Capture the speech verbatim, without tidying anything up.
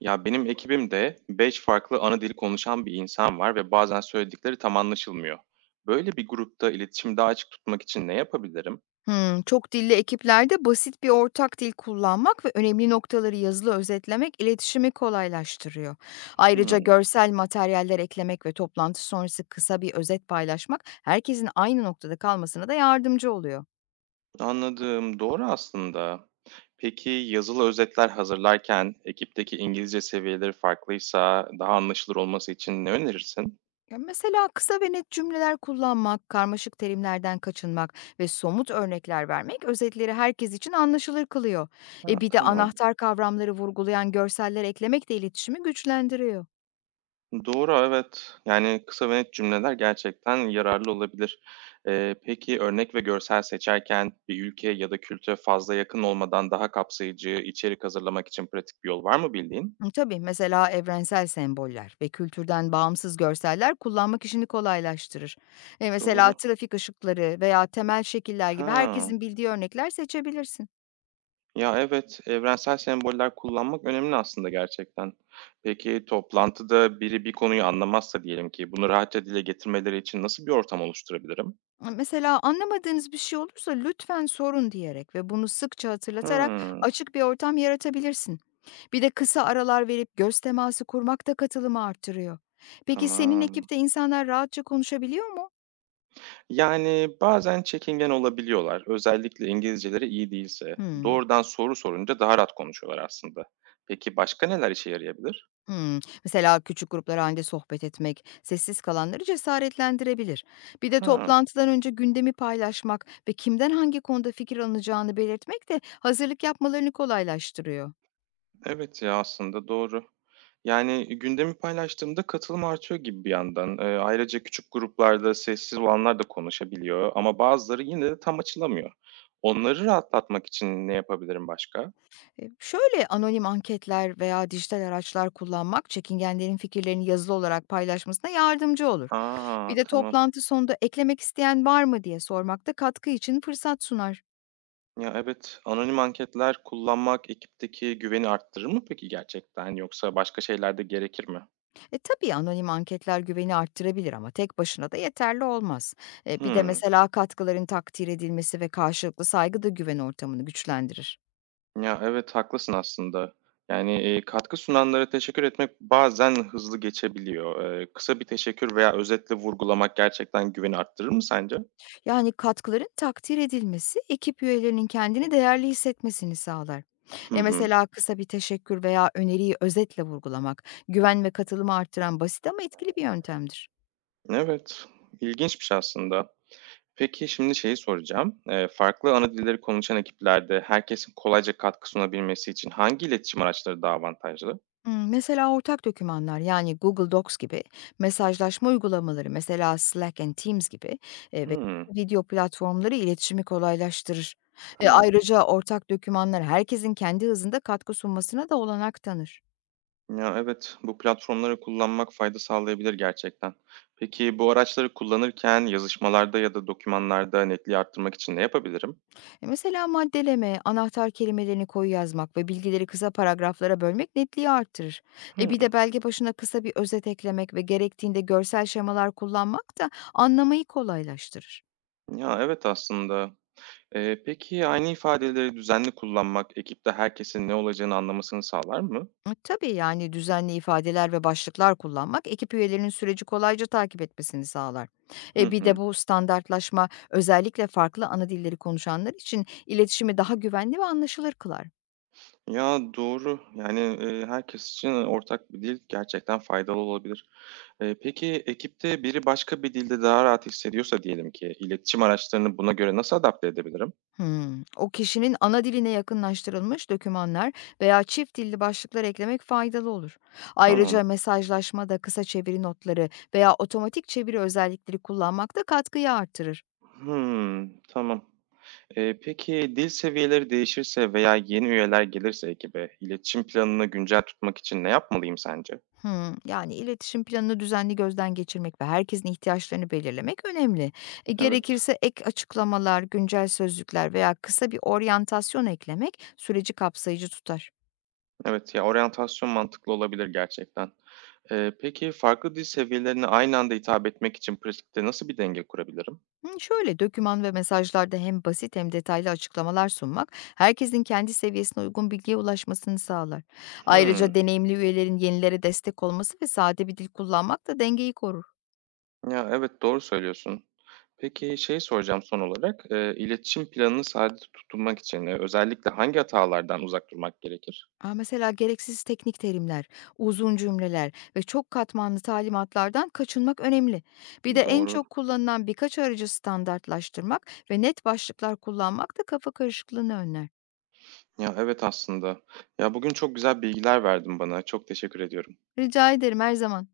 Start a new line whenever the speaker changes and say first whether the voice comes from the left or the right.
right: Ya benim ekibimde beş farklı ana dili konuşan bir insan var ve bazen söyledikleri tam anlaşılmıyor. Böyle bir grupta iletişimi daha açık tutmak için ne yapabilirim?
left: Hımm. Çok dilli ekiplerde basit bir ortak dil kullanmak ve önemli noktaları yazılı özetlemek iletişimi kolaylaştırıyor. Ayrıca
right: Hmm,
left: görsel materyaller eklemek ve toplantı sonrası kısa bir özet paylaşmak herkesin aynı noktada kalmasına da yardımcı oluyor.
right: Anladım. Doğru aslında. Peki yazılı özetler hazırlarken ekipteki İngilizce seviyeleri farklıysa daha anlaşılır olması için ne önerirsin?
left: Ya mesela kısa ve net cümleler kullanmak, karmaşık terimlerden kaçınmak ve somut örnekler vermek özetleri herkes için anlaşılır kılıyor.
right: Ha,
left: E bir de
right: tamam.
left: anahtar kavramları vurgulayan görseller eklemek de iletişimi güçlendiriyor.
right: Doğru, evet. Yani, kısa ve net cümleler gerçekten yararlı olabilir. Eee, peki örnek ve görsel seçerken bir ülke ya da kültüre fazla yakın olmadan daha kapsayıcı içerik hazırlamak için pratik bir yol var mı bildiğin?
left: Hı, Tabii mesela evrensel semboller ve kültürden bağımsız görseller kullanmak işini kolaylaştırır. E
right: Doğru.
left: mesela trafik ışıkları veya temel şekiller gibi
right: Ha,
left: herkesin bildiği örnekler seçebilirsin.
right: ya, evet, evrensel semboller kullanmak önemli aslında gerçekten. Peki toplantıda biri bir konuyu anlamazsa diyelim ki bunu rahatça dile getirmeleri için nasıl bir ortam oluşturabilirim?
left: E, Mesela anlamadığınız bir şey olursa lütfen sorun diyerek ve bunu sıkça hatırlatarak
right: Hımm,
left: açık bir ortam yaratabilirsin. Bir de kısa aralar verip göz teması kurmak da katılımı arttırıyor. Peki senin
right: tamam.
left: ekipte insanlar rahatça konuşabiliyor mu?
right: Yani, bazen çekingen olabiliyorlar. Özellikle İngilizceleri iyi değilse.
left: Hmm.
right: Doğrudan soru sorunca daha rahat konuşuyorlar aslında. Peki başka neler işe yarayabilir?
left: Hımm. Mesela küçük gruplar halinde sohbet etmek, sessiz kalanları cesaretlendirebilir. Bir de
right: Hıı.
left: toplantıdan önce gündemi paylaşmak ve kimden hangi konuda fikir alınacağını belirtmek de hazırlık yapmalarını kolaylaştırıyor.
right: Evet ya, aslında doğru. Yani, gündemi paylaştığımda katılım artıyor gibi bir yandan. Eee, ayrıca küçük gruplarda sessiz olanlar da konuşabiliyor ama bazıları yine de tam açılamıyor. Onları rahatlatmak için ne yapabilirim başka?
left: E, şöyle anonim anketler veya dijital araçlar kullanmak çekingenlerin fikirlerini yazılı olarak paylaşmasına yardımcı olur.
right: Aa,
left: Bir de
right: tamam.
left: toplantı sonunda eklemek isteyen var mı diye sormak da katkı için fırsat sunar.
right: Ya, evet. Anonim anketler kullanmak ekipteki güveni arttırır mı peki gerçekten yoksa başka şeyler de gerekir mi?
left: E, tabii anonim anketler güveni arttırabilir ama tek başına da yeterli olmaz. E, bir de
right: Hımm.
left: mesela katkıların takdir edilmesi ve karşılıklı saygı da güven ortamını güçlendirir.
right: Ya, evet, haklısın aslında. Yani, eee, katkı sunanlara teşekkür etmek bazen hızlı geçebiliyor. Eee, kısa bir teşekkür veya özetle vurgulamak gerçekten güveni arttırır mı sence?
left: Yani katkıların takdir edilmesi ekip üyelerinin kendini değerli hissetmesini sağlar.
right: Hı
left: E
right: hı.
left: mesela kısa bir teşekkür veya öneriyi özetle vurgulamak güven ve katılımı arttıran basit ama etkili bir yöntemdir.
right: Evet, ilginçmiş aslında. Peki şimdi şeyi soracağım. Eee, farklı ana dilleri konuşan ekiplerde herkesin kolayca katkı sunabilmesi için hangi iletişim araçları daha avantajlı?
left: Imm, mesela ortak dokümanlar, yani, Google Docs gibi mesajlaşma uygulamaları, mesela Slack and Teams gibi, eee, ve
right: Hımm,
left: video platformları iletişimi kolaylaştırır. Eee,
right: tamam.
left: ayrıca ortak dokümanlar herkesin kendi hızında katkı sunmasına da olanak tanır.
right: Ya, evet, bu platformları kullanmak fayda sağlayabilir gerçekten. Peki bu araçları kullanırken yazışmalarda ya da dokümanlarda netliği arttırmak için ne yapabilirim?
left: E, mesela maddeleme, anahtar kelimelerini koyu yazmak ve bilgileri kısa paragraflara bölmek netliği arttırır. E,
right: Hımm.
left: bir de belge başına kısa bir özet eklemek ve gerektiğinde görsel şemalar kullanmak da anlamayı kolaylaştırır.
right: Ya, evet aslında. Eee, peki aynı ifadeleri düzenli kullanmak ekipte herkesin ne olacağını anlamasını sağlar mı?
left: E, Tabii yani düzenli ifadeler ve başlıklar kullanmak ekip üyelerinin süreci kolayca takip etmesini sağlar.
right: Hı
left: E bir de
right: hı.
left: bu standartlaşma özellikle farklı ana dilleri konuşanlar için iletişimi daha güvenli ve anlaşılır kılar.
right: Ya, doğru. Yani, eee, herkes için ortak bir dil gerçekten faydalı olabilir. Eee, peki ekipte biri başka bir dilde daha rahat hissediyorsa diyelim ki iletişim araçlarını buna göre nasıl adapte edebilirim?
left: Hmm, O kişinin ana diline yakınlaştırılmış dokümanlar veya çift dilli başlıklar eklemek faydalı olur. Ayrıca
right: Tamam.
left: mesajlaşmada kısa çeviri notları veya otomatik çeviri özellikleri kullanmak da katkıyı artırır.
right: Hımm, tamam. Eee, peki dil seviyeleri değişirse veya yeni üyeler gelirse ekibe, iletişim planını güncel tutmak için ne yapmalıyım sence?
left: Hımm. Yani, iletişim planını düzenli gözden geçirmek ve herkesin ihtiyaçlarını belirlemek önemli. E,
right: Evet,
left: gerekirse ek açıklamalar, güncel sözlükler veya kısa bir oryantasyon eklemek süreci kapsayıcı tutar.
right: evet. Ya, oryantasyon mantıklı olabilir gerçekten. Eee, peki farklı dil seviyelerine aynı anda hitap etmek için pratikte nasıl bir denge kurabilirim?
left: Hımm, şöyle, doküman ve mesajlarda hem basit hem detaylı açıklamalar sunmak, herkesin kendi seviyesine uygun bilgiye ulaşmasını sağlar. Ayrıca
right: Hımm.
left: deneyimli üyelerin yenilere destek olması ve sade bir dil kullanmak da dengeyi korur.
right: Ya, evet, doğru söylüyorsun. Peki şey soracağım son olarak, eee, iletişim planını sade tutmak için, eee, özellikle hangi hatalardan uzak durmak gerekir?
left: A, mesela gereksiz teknik terimler, uzun cümleler ve çok katmanlı talimatlardan kaçınmak önemli. Bir de en
right: Doğru.
left: çok kullanılan birkaç aracı standartlaştırmak ve net başlıklar kullanmak da kafa karışıklığını önler.
right: Ya, evet aslında. Ya, bugün çok güzel bilgiler verdin bana. Çok teşekkür ediyorum.
left: Rica ederim her zaman.